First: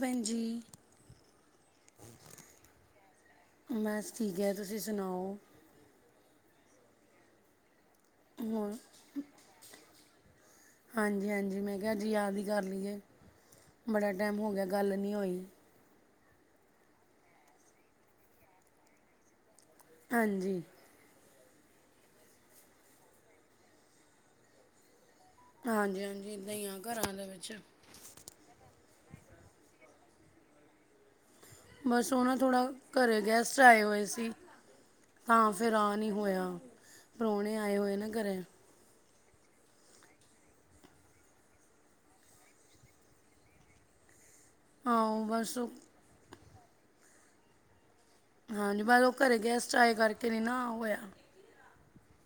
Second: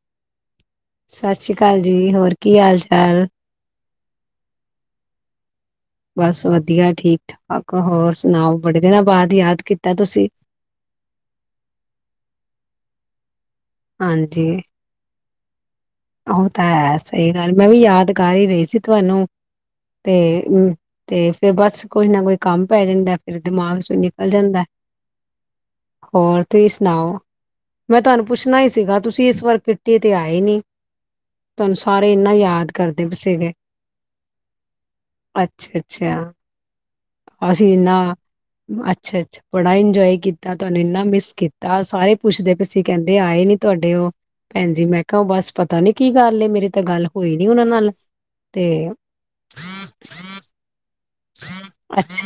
ਭੈਣ ਜੀ ਸਤਿ ਸ੍ਰੀ ਅਕਾਲ ਜੀ ਹੋਰ ਕੀ ਹਾਲ ਚਾਲ। ਬਸ ਠੀਕ ਹੈ ਤੁਸੀਂ ਸੁਣਾਓ। ਬਸ ਵਧੀਆ ਠੀਕ ਠਾਕ ਹੋਰ ਸੁਣਾਓ ਹੋਰ ਬੜੇ ਦਿਨਾਂ ਬਾਅਦ ਯਾਦ ਕੀਤਾ ਤੁਸੀਂ। ਹਾਂਜੀ -ਹਾਂਜੀ ਮੈਂ ਕਿਹਾ ਅੱਜ ਯਾਦ ਕਰ ਲਈਏ ਬੜਾ ਟਾਈਮ ਹਾਂਜੀ, ਹੋ ਗਿਆ ਗੱਲ ਨਹੀਂ ਹੋਈ। ਉਹ ਤਾਂ ਹੈ ਸਹੀ ਗੱਲ ਮੈਂ ਵੀ ਯਾਦ ਕਰ ਰਹੀ ਸੀ ਤੁਹਾਨੂੰ ਤੇ। ਹਾਂਜੀ ਤੇ ਫੇਰ ਬਸ ਕੋਈ ਨ ਕੋਈ ਕੰਮ ਪੈ ਜਾਂਦਾ ਫਿਰ ਦਿਮਾਗ ਚੋਂ ਨਿਕਲ ਜਾਂਦਾ। ਹਾਂਜੀ- ਹਾਂਜੀ ਹੋਰ ਇਦਾਂ ਹੀ ਤੁਸੀਂ ਆ ਸੁਣਾਓ? ਘਰਾਂ ਦੇ ਵਿੱਚ। ਮੈਂ ਤੁਹਾਨੂੰ ਪੁੱਛਣਾ ਹੀ ਸੀਗਾ ਤੁਸੀਂ ਇਸ ਵਾਰ ਕੀਟੀ ਤੇ ਆਏ ਨਹੀਂ। ਬਸ ਉਹ ਨਾ ਥੋੜ੍ਹਾ ਕਰਦੇ ਪਏ ਘਰੇ ਸੀਗੇ, ਗੈਸਟ ਆਏ ਹੋਏ ਸੀ। ਹਾਂ ਫਿਰ ਆ ਨਹੀਂ ਅੱਛਾ-ਅੱਛਾ, ਹੋਇਆ। ਪ੍ਰਾਹੁਣੇ ਅਸੀਂ ਆਏ ਇੰਨਾ ਹੋਏ ਨਾ ਘਰੇ ਅੱਛਾ- ਅੱਛਾ। ਬੜਾ ਇੰਜੋਏ ਕੀਤਾ ਤੁਹਾਨੂੰ ਇੰਨਾ ਮਿਸ ਕੀਤਾ ਸਾਰੇ ਪੁੱਛਦੇ ਪੇ ਸੀ ਕਹਿੰਦੇ ਆਏ ਨੀ ਤੁਹਾਡੇ ਉਹ। ਭੈਣਜੀ ਮੈਂ ਕਿਹਾ ਉਹ ਬਸ ਪਤਾ ਨੀ ਕੀ ਗੱਲ ਮੇਰੀ ਤਾਂ ਗੱਲ ਹੋਈ ਨੀ ਉਹਨਾਂ ਨਾਲ। ਤੇ ਹਾਂਜੀ ਬਸ ਘਰੇ ਗੈਸਟ ਆਏ ਕਰਕੇ ਆ ਨੀ ਹੋਇਆ। ਅੱਛ।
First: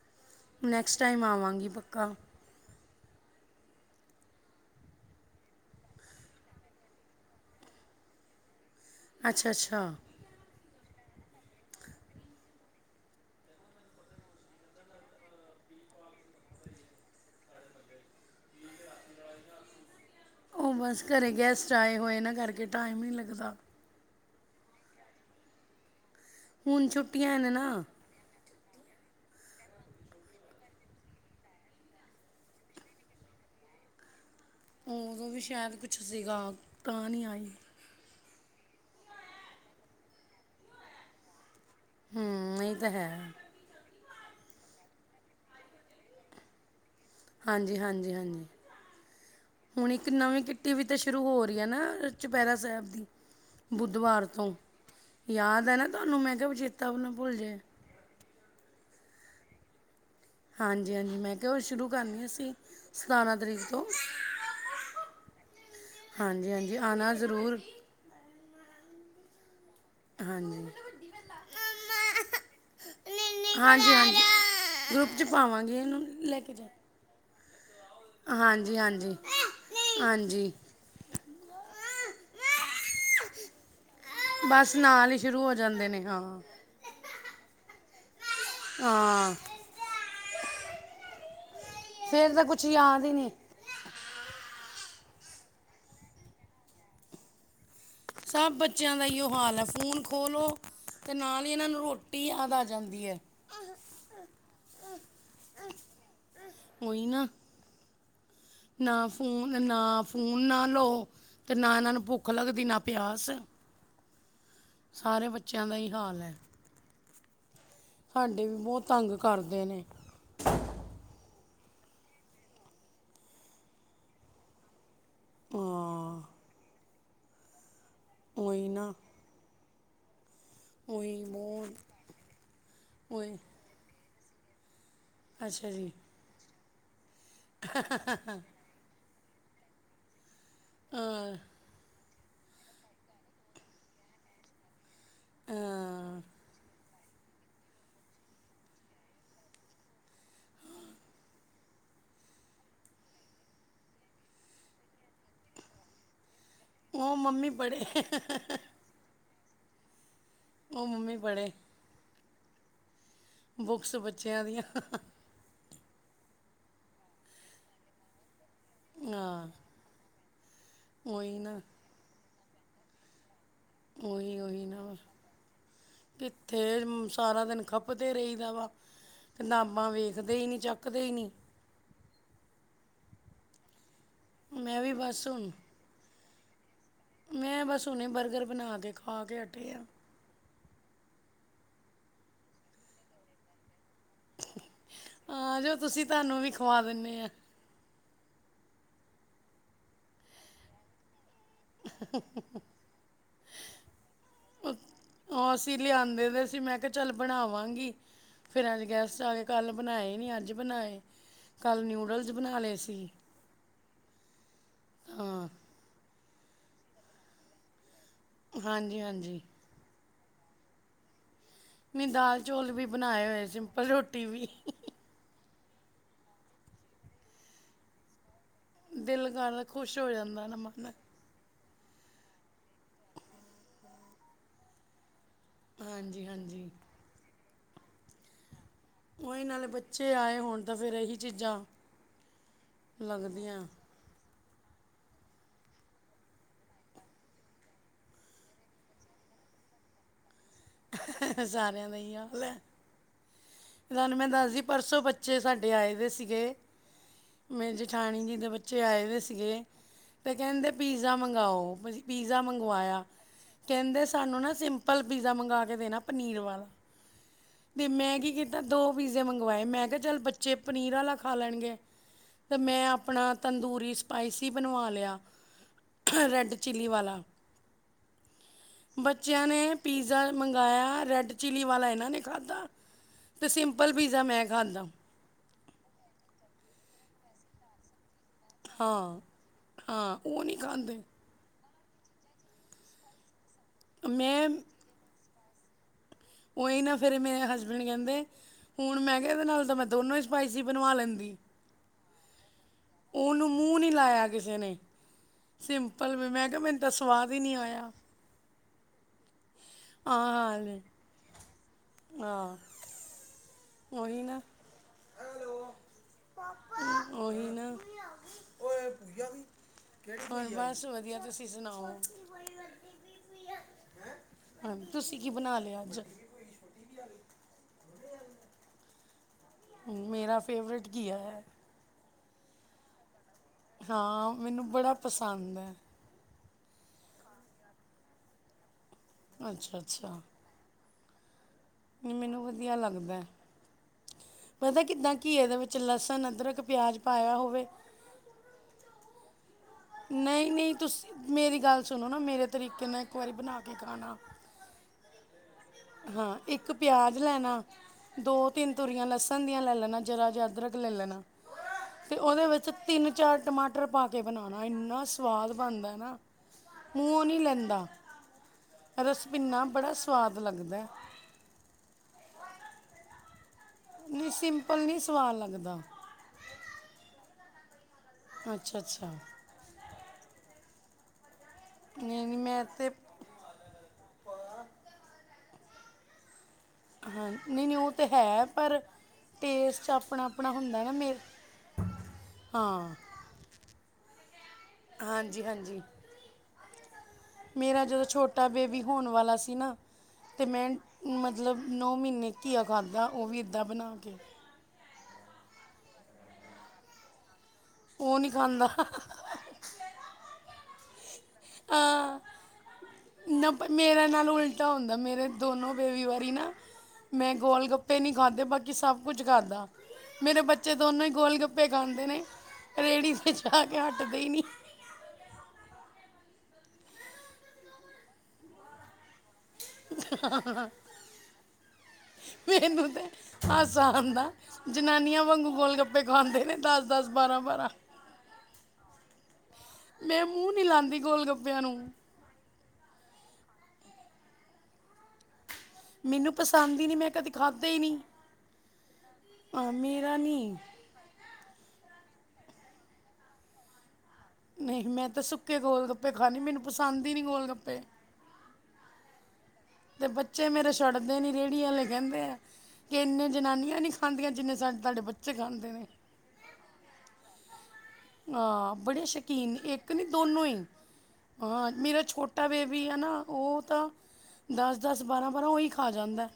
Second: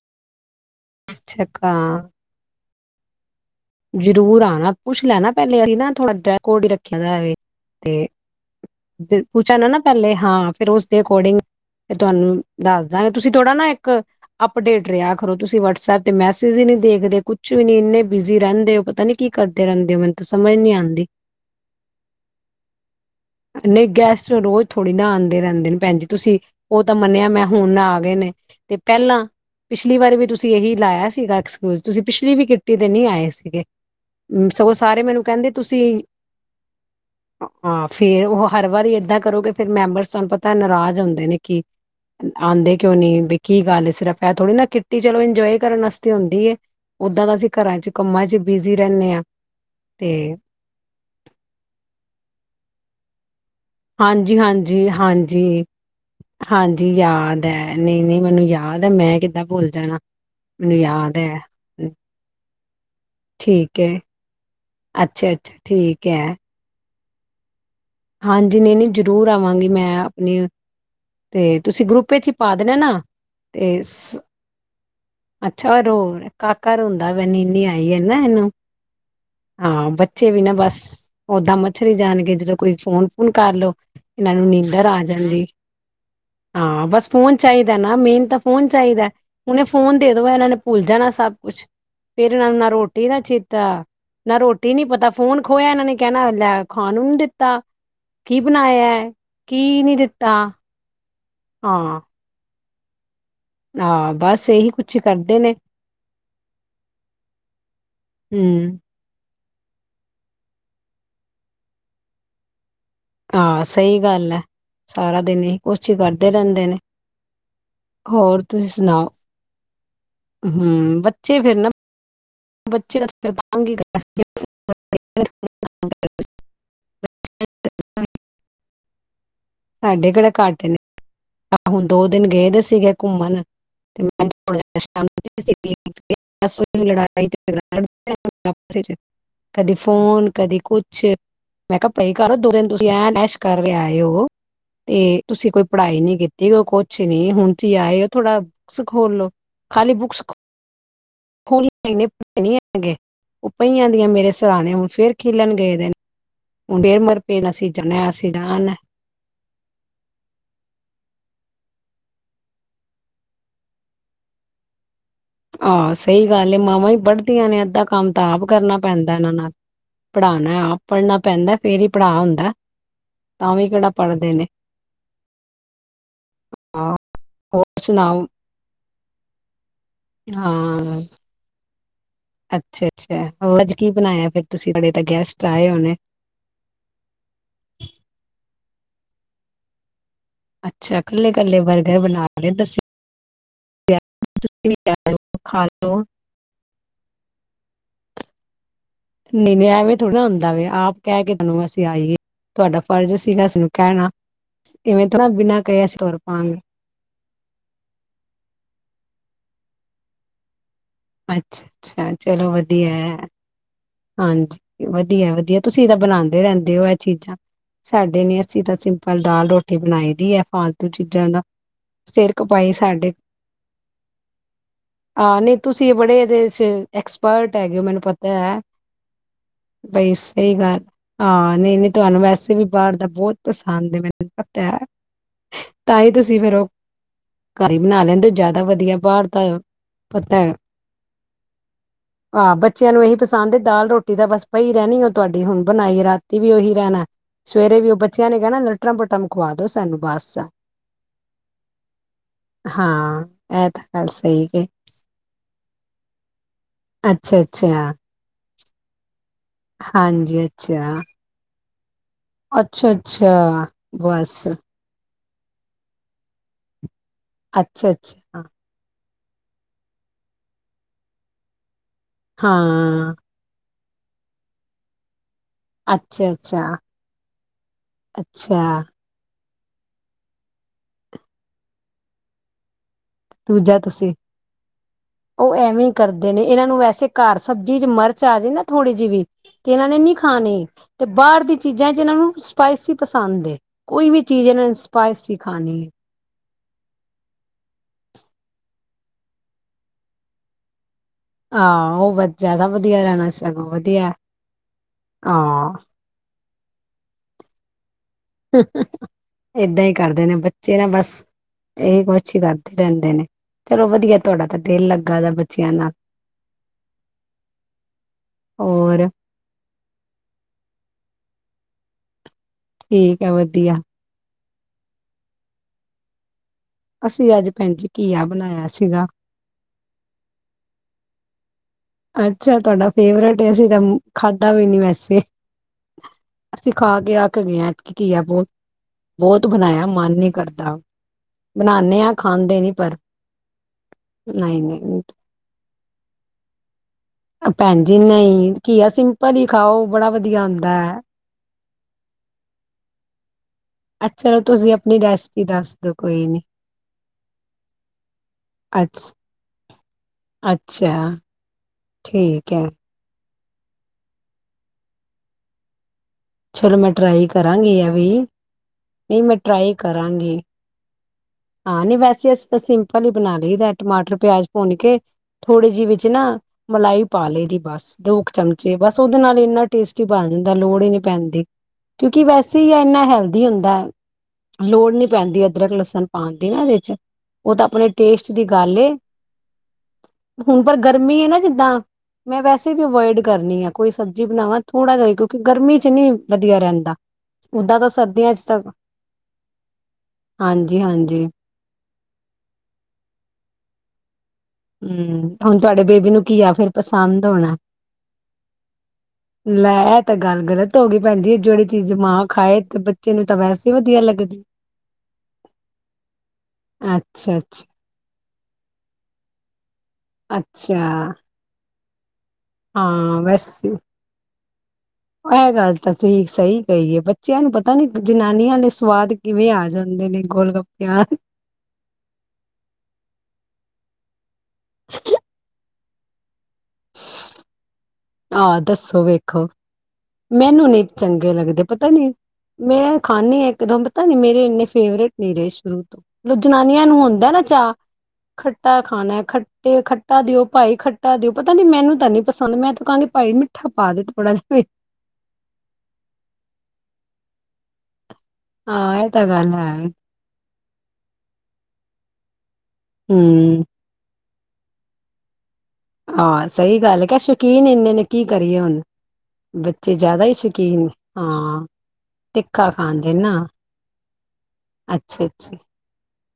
ਨੈਕਸਟ ਟਾਈਮ ਆਵਾਂਗੀ ਪੱਕਾ। ਜ਼ਰੂਰ। ਆ। ਨਾ। ਕੁੱਛ। ਲੈਣਾ। ਪਹਿਲੇ। ਅਸੀਂ। ਨਾ। ਥੋੜਾ। ਡੈ। ਕੋਡ। ਹੀ। ਰੱਖਿਆ। ਦਾਵੇ। ਤੇ। ਅੱਛਾ ਪੱਛਾ। ਨਾ। ਨਾ। ਅੱਛਾ ਪਹਿਲੇ। ਹਾਂ। ਫੇਿਰ। ਉਸਦੇ। ਅਕੋਰਡਿੰਗ। ਤੇ ਤੁਹਾਨੂੰ ਦੱਸ ਦਾਂਗੇ ਤੁਸੀਂ ਥੋੜਾ ਨਾ ਇੱਕ ਅਪਡੇਟ ਰਿਹਾ ਕਰੋ ਤੁਸੀਂ ਵਸਐਪ। ਤੇ ਮੈਸੇਜ ਹੀ ਨੀ ਦੇਖਦੇ ਕੁੱਛ ਵੀ ਨੀ ਇੰਨੇ ਬਿਜ਼ੀ। ਰਹਿੰਦੇ ਹੋ ਪਤਾ ਨੀ ਕੀ ਕਰਦੇ ਰਹਿੰਦੇ ਹੋ ਮੈਨੂੰ ਤਾਂ ਸਮਝ ਨੀ ਉਹ ਬਸ ਆਂਦੀ। ਘਰੇ ਗੈਸਟ ਆਏ ਹੋਏ ਨਾ ਕਰਕੇ ਟਾਈਮ ਨਹੀਂ ਲੱਗਦਾ ਨਹੀਂ ਗੈਸਟ ਰੋਜ਼ ਥੋੜ੍ਹੀ ਨਾ ਆਂਦੇ ਰਹਿੰਦੇ ਨੇ ਭੈਣ ਜੀ ਤੁਸੀਂ। ਉਹ ਹੁਣ ਤਾਂ ਮੰਨਿਆ ਛੁੱਟੀਆਂ ਮੈਂ ਨੇ ਹੁਣ ਨਾ ਆ ਗਏ ਨੇ। ਤੇ ਪਹਿਲਾਂ ਪਿਛਲੀ ਵਾਰ ਵੀ ਤੁਸੀਂ ਇਹੀ ਲਾਇਆ ਸੀਗਾ ਐਕਸਕਿਊਜ ਤੁਸੀਂ ਪਿਛਲੀ ਵੀ ਕਿੱਟੀ ਤੇ ਨਹੀਂ ਆਏ ਸੀ। ਸੀਗੇ ਸਗੋਂ ਸਾਰੇ ਮੈਨੂੰ ਉਦੋਂ ਵੀ ਕਹਿੰਦੇ ਸ਼ਾਇਦ ਕੁਛ ਤੁਸੀਂ। ਸੀਗਾ ਤਾਂ ਨਹੀਂ ਆਈ। ਹਾਂ ਫੇਰ ਉਹ ਹਰ ਵਾਰੀ ਏਦਾਂ ਕਰੋਗੇ ਫਿਰ ਮੈਂਬਰਸ ਤੁਹਾਨੂੰ ਪਤਾ ਨਾਰਾਜ਼ ਹੁੰਦੇ ਨੇ ਕੀ। ਹੂੰ ਇਹ ਆਂਦੇ ਤਾਂ ਕਿਉਂ ਹੈ ਨੀ। ਕੀ ਗੱਲ ਏ ਸਿਰਫ ਇਹ ਥੋੜ੍ਹੀ ਨਾ ਕਿੱਟੀ ਚਲੋ ਇੰਜੋਏ ਕਰਨ ਵਾਸਤੇ ਹੁੰਦੀ ਹੈ ਓਦਾਂ ਦਾ ਅਸੀਂ ਹਾਂਜੀ ਘਰਾਂ ਚ ਹਾਂਜੀ ਕੰਮਾਂ ਚ ਹਾਂਜੀ ਬਿਜ਼ੀ ਰਹਿੰਦੇ ਹਾਂ ਤੇ ਟੀ ਵੀ ਤੇ ਸ਼ੁਰੂ ਹੋ ਰਹੀ ਹੈ ਨਾ ਚੁਪਹਿਰਾ ਸਾਹਿਬ ਦੀ ਬੁੱਧਵਾਰ ਹਾਂਜੀ ਤੋਂ ਹਾਂਜੀ ਹਾਂਜੀ ਯਾਦ ਹੈ ਨਾ ਤੁਹਾਨੂੰ ਮੈਂ ਕਿਹਾ ਹਾਂਜੀ ਚੇਤਾ ਨਾ ਭੁੱਲ ਯਾਦ ਜਾਏ। ਹੈ ਨਹੀਂ ਨਹੀਂ ਮੈਨੂੰ ਯਾਦ ਹੈ ਮੈਂ ਕਿੱਦਾਂ ਭੁੱਲ ਜਾਣਾ। ਮੈਨੂੰ ਹਾਂਜੀ ਯਾਦ ਹਾਂਜੀ ਹੈ ਮੈਂ ਕਿਹਾ ਸ਼ੁਰੂ ਹਮ, ਕਰਨੀ ਸੀਂ। ਸਤਾਰਾਂ ਤਰੀਕ ਠੀਕ ਤੋਂ ਹੈ ਅੱਛਾ ਅੱਛਾ ਠੀਕ ਹੈ ਹਾਂਜੀ ਹਾਂਜੀ ਆਣਾ ਜ਼ਰੂਰ। ਹਾਂਜੀ ਨਹੀਂ ਨਹੀਂ ਜ਼ਰੂਰ ਆਵਾਂਗੀ ਮੈਂ। ਆਪਣੀ ਹਾਂਜੀ ਤੇ ਤੁਸੀਂ ਗਰੁੱਪ ਵਿੱਚ ਹੀ ਪਾ ਦੇਣੇ ਨਾ ਤੇ ਹਾਂਜੀ ਹਾਂਜੀ ਗਰੁੱਪ 'ਚ ਪਾਵਾਂਗੇ ਅੱਛਾ ਇਹਨੂੰ ਹੋਰ ਲੈ ਕੇ ਜਾ ਕਾਕਾ ਰੋਂਦਾ ਪਿਆ ਨੀਨੀ ਆਈ ਹੈ ਈ ਨਾ ਇਹਨੂੰ ਹਾਂਜੀ ਹਾਂਜੀ ਹਾਂ ਬੱਚੇ ਵੀ ਹਾਂਜੀ ਨਾ ਬਸ ਓਦਾਂ ਮੱਛਰੀ ਜਾਣਗੇ ਜਦੋਂ ਕੋਈ ਫੋਨ ਫੋਨ ਕਰ ਲੋੋ ਇਹਨਾਂ ਨੂੰ ਬਸ ਨੀਂਦਰ ਆ ਨਾਲ ਹੀ ਸ਼ੁਰੂ ਜਾਂਦੀ। ਹੋ ਜਾਂਦੇ ਨੇ ਹਾਂ ਹਾਂ ਬਸ ਫੋਨ ਚਾਹੀਦਾ ਨਾ ਮੇਨ ਤਾਂ ਫੋਨ ਚਾਹੀਦਾ ਹਾਂ ਹੁਨੇ ਫੋਨ ਦੇ ਦੋ ਇਹਨਾਂ ਨੇ ਭੁੱਲ ਜਾਣਾ ਸਭ ਕੁਛ ਫੇਰ ਤਾਂ ਇਹਨਾਂ ਨੂੰ ਕੁਛ ਨਾ ਯਾਦ ਰੋਟੀ ਹੀ ਨਾ ਨਹੀਂ ਚੇਤੀ ਤਾਂ ਨਾ ਰੋਟੀ ਨੀ ਪਤਾ ਫੋਨ ਖੋਇਆ ਇਹਨਾਂ ਨੇ ਕਹਿਣਾ ਲੈ ਖਾਣ ਨੂੰ ਨੀ ਦਿੱਤਾ। ਕੀ ਸਭ ਬਣਾਇਆ ਬੱਚਿਆਂ ਦਾ ਹੈ, ਉਹੀ ਓ ਹਾਲ ਹੈ ਕੀ ਨੀ ਫ਼ੋਨ ਦਿੱਤਾ ਖੋਲ੍ਹੋ ਤੇ ਨਾਲ ਹੀ ਇਹਨਾਂ ਨੂੰ ਹਾਂ ਰੋਟੀ ਯਾਦ ਆ ਜਾਂਦੀ ਹੈ। ਹਾਂ ਬਸ ਇਹੀ ਕੁਛ ਕਰਦੇ ਨੇ। ਉਹੀ ਨਾ ਹਮ। ਨਾ ਫੋਨ ਨਾ ਫੋਨ ਨਾ ਲਓ ਤੇ ਨਾ ਇਹਨਾਂ ਨੂੰ ਭੁੱਖ ਲੱਗਦੀ ਨਾ ਪਿਆਸ ਹਾਂ ਸਹੀ ਗੱਲ ਹੈ ਸਾਰਾ ਸਾਰੇ ਦਿਨ ਬੱਚਿਆਂ ਦਾ ਕੁਛ ਇਹੀ ਹੀ ਹਾਲ ਕਰਦੇ ਹੈ। ਰਹਿੰਦੇ ਨੇ ਹੋਰ ਸਾਡੇ ਵੀ ਬਹੁਤ ਤੰਗ ਕਰਦੇ ਨੇ ਹੂੰਮ ਬੱਚੇ ਫੇਿਰ ਨਾ ਵੱਚ ਰ। [unintelligible] ਹਾਂ। ਉਹੀ ਨਾ। ਸਾਡੇ ਕਿਹੜਾ ਘੱਟ ਨੇ ਉਹੀ ਆ ਬਹੁਤ ਹੁਣ ਦੋ ਦਿਨ ਗਏ ਦੇ ਸੀਗੇ ਉਹੀ ਘੁੰਮਣ। ਲੜਾਈ। [unintelligible] ਹਾ, ਲੜਦੇ ਹਾ ਰਹਿੰਦੇ ਕਦੀ ਫੋਨ ਕਦੀ ਕੁਛ ਅਹ, ਮੈਂ ਕਿਹਾ ਪਏ ਕਰੋ ਦੋ ਦਿਨ ਤੁਸੀਂ ਐਨ ਐਸ਼ ਕਰਕੇ ਆਏ ਹੋ ਤੇ ਤੁਸੀਂ ਕੋਈ ਪੜ੍ਹਾਈ ਨਹੀਂ ਅਹ, ਕੀਤੀ ਕੋਈ ਕੁਛ ਅੱਛ ਨੀ ਹੁਣ ਤੁਸੀਂ ਆਏ ਹੋ। ਥੋੜਾ ਬੁੱਕਸ ਖੋਲ ਲੋ ਖਾਲੀ ਬੁੱਕਸ ਖੋਲੀਆਂ ਈ ਨੇ ਪੜ੍ਹੇ ਨੀ ਹੈਗੇ। ਉਹ ਪਈਆਂ ਦੀਆਂ ਮੇਰੇ ਸਰਾਣੇ ਹੁਣ ਫੇਰ। ਖੇਲਣ ਗਏ ਦੇ ਨੇ ਹੁਣ ਡੇਰ ਉਹ ਮਰ ਪੇ ਨ ਮੰਮੀ ਅਸੀ ਪੜ੍ਹੇ ਜਾਣਾ ਅਸੀ ਜਾਣਾ। ਉਹ ਮੰਮੀ ਪੜ੍ਹੇ। ਬੁੱਕਸ ਬੱਚਿਆਂ ਦੀਆਂ। ਆਹੋ ਸਹੀ ਗੱਲ ਏ ਮਾਵਾਂ ਹੀ ਪੜਦੀਆਂ ਨੇ ਅੱਧਾ ਕੰਮ ਤਾਂ ਆਪ ਕਰਨਾ ਪੈਂਦਾ ਇਹਨਾਂ ਹਾਂ ਨਾਲ ਪੜ੍ਹਾਉਣਾ ਆਪ ਪੜ੍ਹਨਾ ਉਹੀ ਪੈਂਦਾ ਨਾ ਫੇਰ ਹੀ ਪੜ੍ਹਾ ਹੁੰਦਾ ਤਾਂ ਵੀ ਭਾਵੇਂ ਉਹੀ ਉਹੀ ਨਾ ਹੋਰ ਕਿਥੇ ਹਾਂ ਸਾਰਾ ਦਿਨ ਹੋਰ ਖਪਦੇ ਸੁਣਾਓ ਰਹੀਦਾ ਵਾ ਕਿਤਾਬਾਂ ਵੇਖ ਕੇ ਵੇਖਦੇ ਹੀ ਨਹੀਂ ਹਾਂ ਚੱਕਦੇ ਹੀ ਨਹੀਂ। ਅੱਛਾ ਅੱਛਾ ਅਜ ਕੀ ਬਣਾਇਆ ਫਿਰ ਤੁਸੀਂ ਮੈਂ ਬੜੇ ਵੀ ਤਾਂ ਬਸ ਗੈਸਟ ਹੁਣ ਆਏ ਹੋਣੇ। ਮੈਂ ਬਸ ਹੁਨੇ ਬਰਗਰ ਬਣਾ ਕੇ ਖਾ ਕੇ ਹਟੇ ਆ। ਅੱਛਾ ਇਕੱਲੇ ਇਕੱਲੇ ਬਰਗਰ ਬਣਾ ਲਏ ਤੁਸੀਂ। ਵੀ ਆ ਜਾਓ ਆ ਖਾ ਜੋ ਲਓ ਤੁਸੀਂ ਤੁਹਾਨੂੰ ਵੀ ਖਵਾ ਦਿੰਦੇ ਆ। ਨਹੀਂ ਨਹੀਂ ਐਵੇਂ ਥੋੜੀ ਨਾ ਹੁੰਦਾ ਵੇ ਆਪ ਕਹਿ ਕੇ ਬਣਵਾਸੀਂ। ਆਈਏ ਤੁਹਾਡਾ ਫਰਜ਼ ਸੀਗਾ ਸਾਨੂੰ ਕਹਿਣਾ ਇਵੇਂ ਥੋੜਾ ਉਹ ਬਿਨਾਂ ਅਸੀਂ ਕਹੇ ਅਸੀ ਤੁਰ ਲਿਆਂਦੇ ਦੇ ਪਾਂਗੇ। ਸੀ ਮੈਂ ਕਿਹਾ ਚੱਲ ਬਣਾਵਾਂਗੀ ਫਿਰ ਅੱਜ ਗੈਸਟ ਆ ਕੇ ਕੱਲ੍ਹ ਬਣਾਏ ਨਹੀਂ ਅੱਜ ਬਣਾਏ। ਅੱਛਾ ਕੱਲ੍ਹ ਅੱਛਾ ਨਿਊਡਲਸ ਚਲੋ ਬਣਾ ਲਏ ਵਧੀਆ ਸੀ ਹੈ ਹਾਂਜੀ ਵਧੀਆ ਹਾਂ ਵਧੀਆ ਤੁਸੀਂ ਤਾਂ ਬਣਾਉਂਦੇ ਰਹਿੰਦੇ ਹੋ ਇਹ ਚੀਜ਼ਾਂ ਸਾਡੇ ਨੀ ਅਸੀਂ ਤਾਂ ਹਾਂਜੀ ਸਿੰਪਲ ਹਾਂਜੀ ਦਾਲ ਰੋਟੀ ਤੇ ਬਣਾਈ ਦੀ ਹੈ ਫਾਲਤੂ ਚੀਜ਼ਾਂ ਦਾ ਮੈ ਸਿਰ ਦਾਲ ਚੌਲ ਖਪਾਈ ਵੀ ਸਾਡੇ ਬਣਾਏ ਹੋਏ ਸਿੰਪਲ ਰੋਟੀ ਵੀ ਹਾਂ ਨਹੀਂ ਤੁਸੀਂ ਬੜੇ ਇਹਦੇ ਚ ਐਕਸਪਰਟ ਹੈਗੇ ਹੋ ਮੈਨੂੰ ਪਤਾ ਹੈ। ਦਿਲ ਕਰ ਰਿਹਾ ਖੁਸ਼ ਹੋ ਬਈ ਜਾਂਦਾ ਸਹੀ ਨਾ ਗੱਲ ਮਨ ਹਾਂ ਨਹੀਂ ਨਹੀਂ ਤੁਹਾਨੂੰ ਵੈਸੇ ਵੀ ਬਾਹਰ ਦਾ ਬਹੁਤ ਪਸੰਦ ਹੈ ਮੈਨੂੰ ਪਤਾ। ਤਾਈ ਹਾਂਜੀ ਤੁਸੀਂ ਫਿਰ ਉਹ ਹਾਂਜੀ ਘਰ ਈ ਬਣਾ ਲੈਂਦੇ ਹੋ ਜ਼ਿਆਦਾ ਵਧੀਆ। ਬਾਰ ਤਾ ਉਹੀ ਨਾਲੇ ਬੱਚੇ ਆਏ ਪਤਾ ਗ। ਹੋਣ ਤਾਂ ਫਿਰ ਇਹੀ ਚੀਜ਼ਾਂ। ਆਹ ਬੱਚਿਆਂ ਨੂੰ ਇਹੀ ਪਸੰਦ ਹੈ ਲੱਗਦੀਆਂ ਦਾਲ ਰੋਟੀ ਦਾ ਬਸ। ਪਈ ਰਹਿਣੀ ਉਹ ਤੁਹਾਡੀ ਹੁਣ ਬਣਾਈ ਰਾਤੀ ਵੀ ਉਹੀ ਰਹਿਣਾ ਸਵੇਰੇ ਵੀ ਉਹ ਬੱਚਿਆਂ ਨੇ ਕਹਿਣਾ ਲਟਰਮ ਪੁਟਰਮ ਖਵਾ ਦੋ ਸਾਨੂੰ ਬੱਸ ਆ ਸਾਰਿਆਂ ਦਾ ਹੀ ਹਾਲ ਹੈ ਹਾ ਤੁਹਾਨੂੰ ਮੈਂ ਦੱਸ ਦੀ ਪਰਸੋਂ ਬੱਚੇ ਸਾਡੇ ਆਏ ਹੋਏ ਸੀਗੇ ਅੱਛਾ ਮੇਰੀ ਅੱਛਾ ਜਠਾਣੀ ਜੀ ਦੇ ਬੱਚੇ ਆਏ ਹੋਏ ਸੀਗੇ ਤੇ ਹਾਂਜੀ ਕਹਿੰਦੇ ਅੱਛਾ ਪੀਜ਼ਾ ਮੰਗਓ ਪੀਜ਼ਾ ਅੱਛਾ ਮੰਗਵਾਇਆ ਅੱਛਾ ਕਹਿੰਦੇ ਸਾਨੂੰ ਬਸ ਨਾ ਸਿੰਪਲ ਪੀਜ਼ਾ ਮੰਗਵਾ ਕੇ ਦੇਣਾ ਪਨੀਰ ਵਾਲਾ ਅਤੇ ਅੱਛਾ ਮੈਂ ਅੱਛਾ ਕੀ ਕੀਤਾ ਦੋ ਪੀਜ਼ੇ ਮੰਗਵਾਏ ਮੈਂ ਕਿਹਾ ਚੱਲ ਬੱਚੇ ਪਨੀਰ ਵਾਲਾ ਖਾ ਲੈਣਗੇ। ਤੇ ਮੈਂ ਹਾਂ, ਆਪਣਾ ਤੰਦੂਰੀ ਸਪਾਈਸੀ ਬਣਵਾ ਲਿਆ। ਰੈਡ ਅੱਛਾ-ਅੱਛਾ, ਅੱਛਾ ਚਿੱਲੀ ਵਾਲਾ ਅੱਛਾ ਬੱਚਿਆਂ ਨੇ ਪੀਜ਼ਾ ਮੰਗਇਆ ਰੈੱਡ ਚਿੱਲੀ ਵਾਲਾ ਇਹਨਾਂ ਨੇ ਖਾਧਾ ਤੇ ਦੂਜਾ ਸਿੰਪਲ ਤੁਸੀਂ ਪੀਜ਼ਾ ਮੈਂ ਖਾਧਾ ਉਹ ਐਵੇਂ ਹੀ ਕਰਦੇ ਨੇ ਇਹਨਾਂ ਨੂੰ ਵੈਸੇ ਘਰ ਸਬਜ਼ੀ ਚ ਮਰਚ ਮਿਰਚ ਆ ਜ ਨਾ ਥੋੜੀ ਜਿਹੀ ਹਾਂ। ਵੀ ਤੇ ਇਹਨਾਂ ਨੇ ਨੀ ਹਾਂ ਉਹ ਨਹੀਂ ਖਾਣੀ ਖਾਂਦੇ ਤੇ ਬਾਹਰ ਦੀਆਂ ਚੀਜ਼ਾਂ ਜਿਨਾਂ ਨੂੰ ਸਪਾਈਸੀ ਪਸੰਦ ਹੈ ਕੋਈ ਵੀ ਚੀਜ਼ ਮੈਂ ਇਹਨਾਂ ਨੇ ਸਪਾਈਸੀ ਖਾਣੀ ਉਹੀ ਨਾ ਫਿਰ ਮੇਰੇ ਹਸਬੈਂਡ ਕਹਿੰਦੇ ਹੁਣ ਮੈਂ ਕਹਿੰਦੇ ਇਹਦੇ ਨਾਲ ਤਾਂ ਮੈਂ ਦੋਨੋਂ ਹੀ ਸਪਾਈਸੀ ਬਣਵਾ ਲੈਂਦੀ ਹਾਂ ਉਹ ਵਧੀਆ ਵਧੀਆ ਰਹਿਣਾ ਉਹਨੂੰ ਸਗੋਂ ਮੂੰਹ ਨੀ ਲਾਇਆ ਕਿਸੇ ਨੇ ਹਾਂ ਸਿੰਪਲ ਭਲਵੇ ਮੈਂ ਕਿਹਾ ਮੈਨੂੰ ਤਾਂ ਸਵਾਦ ਹੀ ਨਹੀਂ ਆਇਆ ਏਦਾਂ ਹੀ ਹਾਂ ਕਰਦੇ ਨੇ ਬੱਚੇ ਹਾਂ ਨਾ ਬਸ ਇਹੀ ਕੁਛ ਹੀ ਹਾਂ ਕਰਦੇ ਰਹਿੰਦੇ ਨੇ। ਚਲੋ ਵਧੀਆ ਉਹੀ ਤੁਹਾਡਾ ਤਾਂ ਦਿਲ ਲੱਗਾ ਬੱਚਿਆਂ ਨਾਲ। ਉਹ ਹੀ ਨੇ ਹੋਏ ਹੋਰ ਪੂਜਾ ਵੀ ਹੁਰ ਬਸ ਵਧੀਆ ਤੁਸੀਂ ਸੁਣਾਓ। ਠੀਕ ਆ ਵਧੀਆ। ਹਾਂ ਤੁਸੀਂ ਕੀ ਬਣਾ ਲਿਆ ਅੱਜ। ਅਸੀਂ ਅੱਜ ਭੈਣ ਜੀ ਘੀਆ ਬਣਾਇਆ ਸੀਗਾ। ਮੇਰਾ ਫੇਵਰੇਟ ਘੀਆ ਹੈ। ਅੱਛਾ ਤੁਹਾਡਾ ਫੇਵਰੇਟ ਅਸੀਂ ਤਾਂ ਹਾਂ ਖਾਧਾ ਵੀ ਮੈਨੂੰ ਨਹੀਂ ਬੜਾ ਵੈਸੇ ਪਸੰਦ ਹੈ ਅਸੀਂ ਖਾ ਕੇ ਅਕ ਗਏ ਘੀਆ ਬਹੁਤ ਬਹੁਤ ਅੱਛਾ ਬਣਾਇਆ ਮਨ ਅੱਛਾ ਨੀ ਕਰਦਾ। ਬਣਾਨੇ ਆ ਮੈਨੂੰ ਖਾਂਦੇ ਨੀ ਵਧੀਆ ਪਰ ਲੱਗਦਾ ਨਹੀਂ ਪਤਾ ਨਹੀਂ ਕਿੱਦਾਂ। ਘੀਏ ਦੇ ਵਿੱਚ ਲੱਸਣ, ਅਦਰਕ, ਪਿਆਜ ਭੈਣਜੀ ਨਹੀਂ ਘੀਆ ਸਿੰਪਲ ਹੀ ਖਾਓ ਬੜਾ ਵਧੀਆ ਨਹੀਂ ਹੁੰਦਾ ਨਹੀਂ ਹੈ। ਤੁਸੀਂ ਮੇਰੀ ਗੱਲ ਸੁਣੋ ਨਾ ਮੇਰੇ ਤਰੀਕੇ ਨਾਲ ਇੱਕ ਵਾਰੀ ਬਣਾ ਕੇ ਅੱਛਾ ਖਾਣਾ ਚਲੋ ਤੁਸੀਂ ਆਪਣੀ ਰੈਸਪੀ ਦੱਸ ਦੋ ਕੋਈ ਹਾਂ ਨੀ ਇੱਕ ਪਿਆਜ ਲੈਣਾ ਦੋ ਤਿੰਨ ਤੁਰੀਆਂ ਅੱਛ ਲੱਸਣ ਦੀਆਂ ਲੈ ਲੈਣਾ ਜਰਾ ਜਾਂ ਅਦਰਕ ਲੈ ਅੱਛਾ ਲੈਣਾ। ਤੇ ਉਹਦੇ ਠੀਕ ਹੈ। ਵਿੱਚ ਤਿੰਨ ਚਾਰ ਟਮਾਟਰ ਪਾ ਕੇ ਬਣਾਉਣਾ ਇੰਨਾ ਸਵਾਦ ਬਣਦਾ ਨਾ ਚਲੋ ਮੈਂ ਮੂੰਹੋਂ ਟਰਾਈ ਨਹੀਂ ਕਰਾਂਗੀ ਲੈਂਦਾ ਇਹ ਵੀ ਨਹੀਂ ਰਸ ਮੈਂ ਪਿੰਨਾ ਟਰਾਈ ਬੜਾ ਕਰਾਂਗੀ ਸਵਾਦ ਲੱਗਦਾ। ਹਾਂ ਨਹੀਂ ਵੈਸੇ ਅਸੀਂ ਤਾਂ ਸਿੰਪਲ ਹੀ ਬਣਾ ਲਈਏ ਤਾਂ ਟਮਾਟਰ ਨਹੀਂ ਪਿਆਜ ਭੁੰਨ ਸਿੰਪਲ ਕੇ ਨਹੀਂ ਸਵਾਦ ਥੋੜੇ ਲੱਗਦਾ ਜਿਹੇ ਨਾ ਮਲਾਈ ਪਾ ਲਈ ਦੀ ਬਸ ਦੋ ਕੁ ਚਮਚੇ ਅੱਛਾ ਬਸ ਅੱਛਾ ਉਹਦੇ ਨਾਲ ਇੰਨਾ ਟੇਸਟੀ ਬਣ ਜਾਂਦਾ ਲੋੜ ਹੀ ਨਹੀਂ ਪੈਂਦੀ ਕਿਉਂਕਿ ਨਹੀਂ ਨਹੀਂ ਵੈਸੇ ਮੈਂ ਹੀ ਆ ਤੇ ਇੰਨਾ ਹੈਲਦੀ ਹੁੰਦਾ। ਲੋੜ ਨਹੀਂ ਪੈਂਦੀ ਅਦਰਕ ਲੱਸਣ ਪਾਉਣ ਦੀ ਨਾ ਇਹਦੇ ਚ ਹਾਂ ਉਹ ਤਾਂ ਨਹੀਂ ਨਹੀਂ ਆਪਣੇ ਟੇਸਟ ਦੀ ਹੈ ਗੱਲ ਪਰ ਏ। ਟੇਸਟ ਆਪਣਾ ਆਪਣਾ ਹੁਣ ਪਰ ਹੁੰਦਾ ਮੇ ਗਰਮੀ ਹੈ ਨਾ ਜਿੱਦਾਂ ਮੈਂ ਵੈਸੇ ਵੀ ਹਾਂ ਅਵੋਇਡ ਕਰਨੀ ਆ। ਕੋਈ ਸਬਜ਼ੀ ਬਣਾਵਾਂ ਥੋੜ੍ਹਾ ਜਾ ਕਿਉਂਕਿ ਹਾਂਜੀ ਗਰਮੀ ਹਾਂਜੀ ਚ ਨਹੀਂ ਵਧੀਆ ਰਹਿੰਦਾ। ਓਦਾਂ ਮੇਰਾ ਤਾਂ ਜਦੋਂ ਸਰਦੀਆਂ ਚ ਛੋਟਾ ਤਾਂ ਬੇਬੀ ਹੋਣ ਵਾਲਾ ਸੀ ਨਾ ਤੇ ਮੈਂ। ਹਾਂਜੀ ਹਾਂਜੀ ਮਤਲਬ ਨੌ ਮਹੀਨੇ ਘੀਆ ਖਾਧਾ ਉਹ ਵੀ ਇੱਦਾਂ ਬਣਾ ਕੇ ਹਮ ਹੁਣ ਤੁਹਾਡੇ ਬੇਬੀ ਨੂੰ ਘੀਅ ਫਿਰ ਪਸੰਦ ਹੋਣਾ। ਉਹ ਨੀ ਖਾਂਦਾ। ਲੈ ਤਾਂ ਗੱਲ ਗ਼ਲਤ ਹੋ ਗਈ ਭੈਣਜੀ, ਜਿਹੜੀ ਚੀਜ਼ ਹਾਂ ਮਾਂ ਖਾਏ, ਤੇ ਬੱਚੇ ਨੂੰ ਤਾਂ ਨਾ ਪ- ਵੈਸੇ ਵਧੀਆ ਮੇਰੇ ਨਾਲ ਲੱਗਦੀ। ਉਲਟਾ ਹੁੰਦਾ, ਮੇਰੇ ਦੋਨੋ ਬੇਬੀ ਵਾਰੀ ਨਾ ਅੱਛਾ- ਅੱਛਾ। ਨੀ ਖਾਧੇ, ਬਾਕੀ ਸਭ ਕੁਝ ਖਾਧਾ, ਮੇਰੇ ਬੱਚੇ ਦੋਨੋਂ ਹੀ ਅੱਛਾ ਗੋਲ ਗੱਪੇ ਖਾਂਦੇ ਨੇ। ਰੇਹੜੀ ਹਾਂ ਤੇ ਜਾ ਵੈਸੇ ਕੇ ਹੱਟਦੇ ਈ ਨਹੀਂ। ਇਹ ਗੱਲ ਤਾਂ ਤੁਸੀਂ ਸਹੀ ਕਹੀ ਏ, ਬੱਚਿਆਂ ਨੂੰ ਪਤਾ ਨੀ ਜਨਾਨੀਆਂ ਦੇ ਸਵਾਦ ਕਿਵੇਂ ਆ ਜਾਂਦੇ ਨੇ ਗੋਲ ਗੱਪਿਆਂ [unintelligible] ਮੈਨੂੰ ਤੇ ਹਾਸਾ ਆਂਦਾ, ਜਨਾਨੀਆਂ ਵਾਂਗੂ ਗੋਲ ਗੱਪੇ ਖਾਂਦੇ ਨੇ ਦਸ- ਦਸ, ਬਾਰਾਂ ਬਾਰਾਂ। ਆਹ ਦੱਸੋ ਵੇਖੋ, ਮੈਂ ਮੂੰਹ ਨਹੀਂ ਮੈਨੂੰ ਨੀ ਲਾਂਦੀ ਗੋਲ ਚੰਗੇ ਗੱਪਿਆਂ ਲੱਗਦੇ, ਨੂੰ ਪਤਾ ਨੀ ਮੈਂ ਖਾਂਦੀ ਹਾਂ, ਇੱਕ ਦਮ ਪਤਾ ਨੀ ਮੇਰੇ ਇੰਨੇ ਫੇਵਰੇਟ ਨੀ ਰਹੇ ਮੈਨੂੰ ਸ਼ੁਰੂ ਪਸੰਦ ਜਨਾਨੀਆਂ ਹੀ ਨਹੀਂ ਨੂੰ ਮੈਂ ਕਦੀ ਹੁੰਦਾ ਨਾ ਖਾਧੇ ਚਾਅ। ਹੀ ਨਹੀਂ ਖੱਟਾ ਖਾਣਾ, ਹਾਂ, ਖੱਟੇ ਮੇਰਾ ਖੱਟਾ ਦਿਓ ਨਹੀਂ ਭਾਈ, ਖੱ ਟਾ ਦਿਓ, ਪਤਾ ਨੀ ਮੈਨੂੰ ਤਾਂ ਨਹੀਂ ਪਸੰਦ, ਮੈਂ ਤਾਂ ਕਹਾਂਗੀ ਭਾਈ ਮਿੱਠਾ ਪਾ ਦੇ ਥੋੜਾ ਜਿਹਾ। ਨਹੀਂ ਮੈਂ ਤਾਂ ਸੁੱਕੇ ਗੋਲ ਗੱਪੇ ਖਾਣੀ, ਮੈਨੂੰ ਪਸੰਦ ਹੀ ਨਹੀਂ ਗੋਲ ਗੱਪੇ। ਹਾਂ, ਇਹ ਤਾਂ ਗੱਲ ਹੈ। ਤੇ ਬੱਚੇ ਮੇਰੇ ਛੱਡਦੇ ਨਹੀਂ ਰੇਹੜੀ ਆਲੇ ਕਹਿੰਦੇ ਆ, ਕਿ ਇੰਨੇ ਹੂੰ ਜਨਾਨੀਆਂ ਨੀ ਖਾਂਦੀਆਂ, ਜਿੰਨੇ ਸਾਡੇ ਤੁਹਾਡੇ ਬੱਚੇ ਖਾਂਦੇ ਨੇ। ਹਾਂ ਸਹੀ ਗੱਲ ਕਹਿ, ਸ਼ੌਕੀਨ ਇੰਨੇ ਨੇ ਕੀ ਕਰੀਏ ਹਾਂ ਹੁਣ, ਬੜੇ ਸ਼ੌਕੀਨ ਇੱਕ ਬੱਚੇ ਨਹੀਂ ਜ਼ਿਆਦਾ ਹੀ ਦੋਨੋਂ ਸ਼ੌਕੀਨ ਨੇ। ਹਾਂ, ਮੇਰਾ ਛੋਟਾ ਤਿੱਖਾ ਬੇਬੀ ਆ ਖਾਣ ਦੇ ਨਾ। ਉਹ ਤਾਂ ਦਸ- ਦਸ, ਅੱਛਾ ਬਾਰ੍ਹਾਂ- ਬਾਰ੍ਹਾਂ ਅੱਛਾ ਉਹੀ ਖਾ ਜਾਂਦਾ।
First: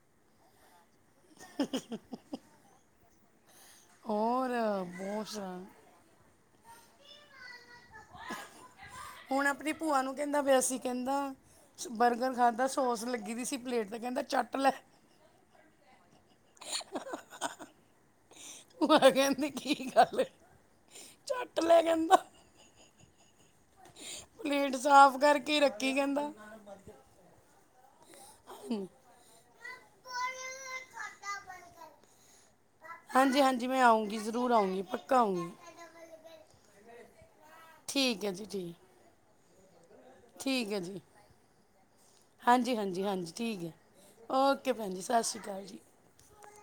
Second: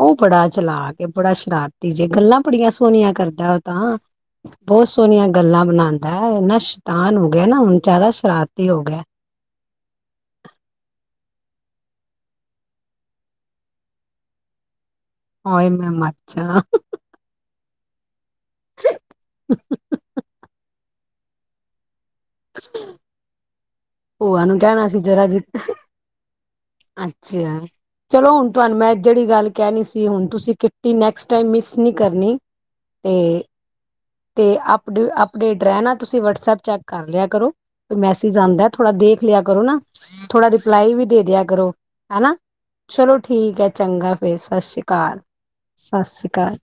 ਉਹ ਬੜਾ ਚਲਾਕ ਏ, ਬੜਾ ਸ਼ਰਾਰਤੀ ਜਾ, ਗੱਲਾਂ ਬੜੀਆਂ ਸੋਹਣੀਆਂ ਕਰਦਾ ਉਹ ਤਾਂ। ਹੋਰ ਬਹੁਤ ਸੋਹਣੀਆਂ ਗੱਲਾਂ ਸ਼ਰਾਰ ਬਣਾਦਾ, ਇੰਨਾ ਸ਼ੈਤਾਨ ਹੋ ਗਿਆ ਨਾ, ਹੁਣ ਜ਼ਿਆਦਾ ਸ਼ਰਾਰਤੀ ਹੋ ਗਿਆ। ਹੁਣ ਆਪਣੀ ਭੂਆ ਨੂੰ ਕਹਿੰਦਾ ਪਿਆ ਸੀ, ਕਹਿੰਦਾ ਬਰਗਰ ਖਾਧਾ, ਸੋਸ ਲੱਗੀ ਦੀ ਸੀ ਪਲੇਟ ਤੇ, ਕਹਿੰਦਾ ਚੱਟ ਲੈ। ਹਾਏ ਮੈਂ ਮਰਜਾ। ਮੈਂ ਕਹਿੰਦੀ ਕੀ ਗੱਲ ਐ, ਚੱਟ ਲੈ ਕਹਿੰਦਾ। [unintelligible] ਭੂਆ ਨੂੰ ਪਲੇਟ ਕਹਿਣਾ ਸੀ ਸਾਫ ਜਰਾ ਜੀ ਕਰਕੇ ਰੱਖੀ ਕਹਿੰਦਾ। ਅੱਛਾ ਚਲੋ ਹੁਣ ਤੁਹਾਨੂੰ ਮੈਂ ਜਿਹੜੀ ਗੱਲ ਕਹਿਣੀ ਸੀ, ਹੁਣ ਤੁਸੀਂ ਕਿੱਟੀ ਨੈਕਸਟ ਟਾਈਮ ਮਿਸ ਨੀ ਕਰਨੀ। ਹਾਂਜੀ ਤੇ- ਹਾਂਜੀ ਮੈਂ ਆਊਂਗੀ ਜ਼ਰੂਰ ਤੇ ਆਊਂਗੀ ਪੱਕਾ ਅਪਡੇਟ- ਆਊਂਗੀ ਅਪਡੇਟ ਰਹਿਣਾ, ਤੁਸੀਂ ਵਟਸਐਪ ਚੈੱਕ ਕਰ ਲਿਆ ਕਰੋ। ਤੇ ਠੀਕ ਹੈ ਮੈਸੇਜ ਜੀ ਆਂਦਾ ਠੀਕ ਥੋੜਾ ਦੇਖ ਲਿਆ ਕਰੋ, ਨਾ ਥੋੜਾ ਠੀਕ ਹੈ ਰਿਪਲਾਈ ਜੀ ਵੀ ਦੇ ਦਿਆ ਕਰੋ। ਹਨਾ ਹਾਂਜੀ ਹਾਂਜੀ ਚਲੋ ਹਾਂਜੀ ਠੀਕ ਆ ਹੈ ਚੰਗਾ ਫਿਰ, ਓਕੇ ਸਸ਼ ਰੀ ਭੈਣ ਜੀ ਕਾਲ, ਸਤਿ ਸ਼੍ਰੀ ਅਕਾਲ ਜੀ ਸਸ ਰੀ ਕਾਲ।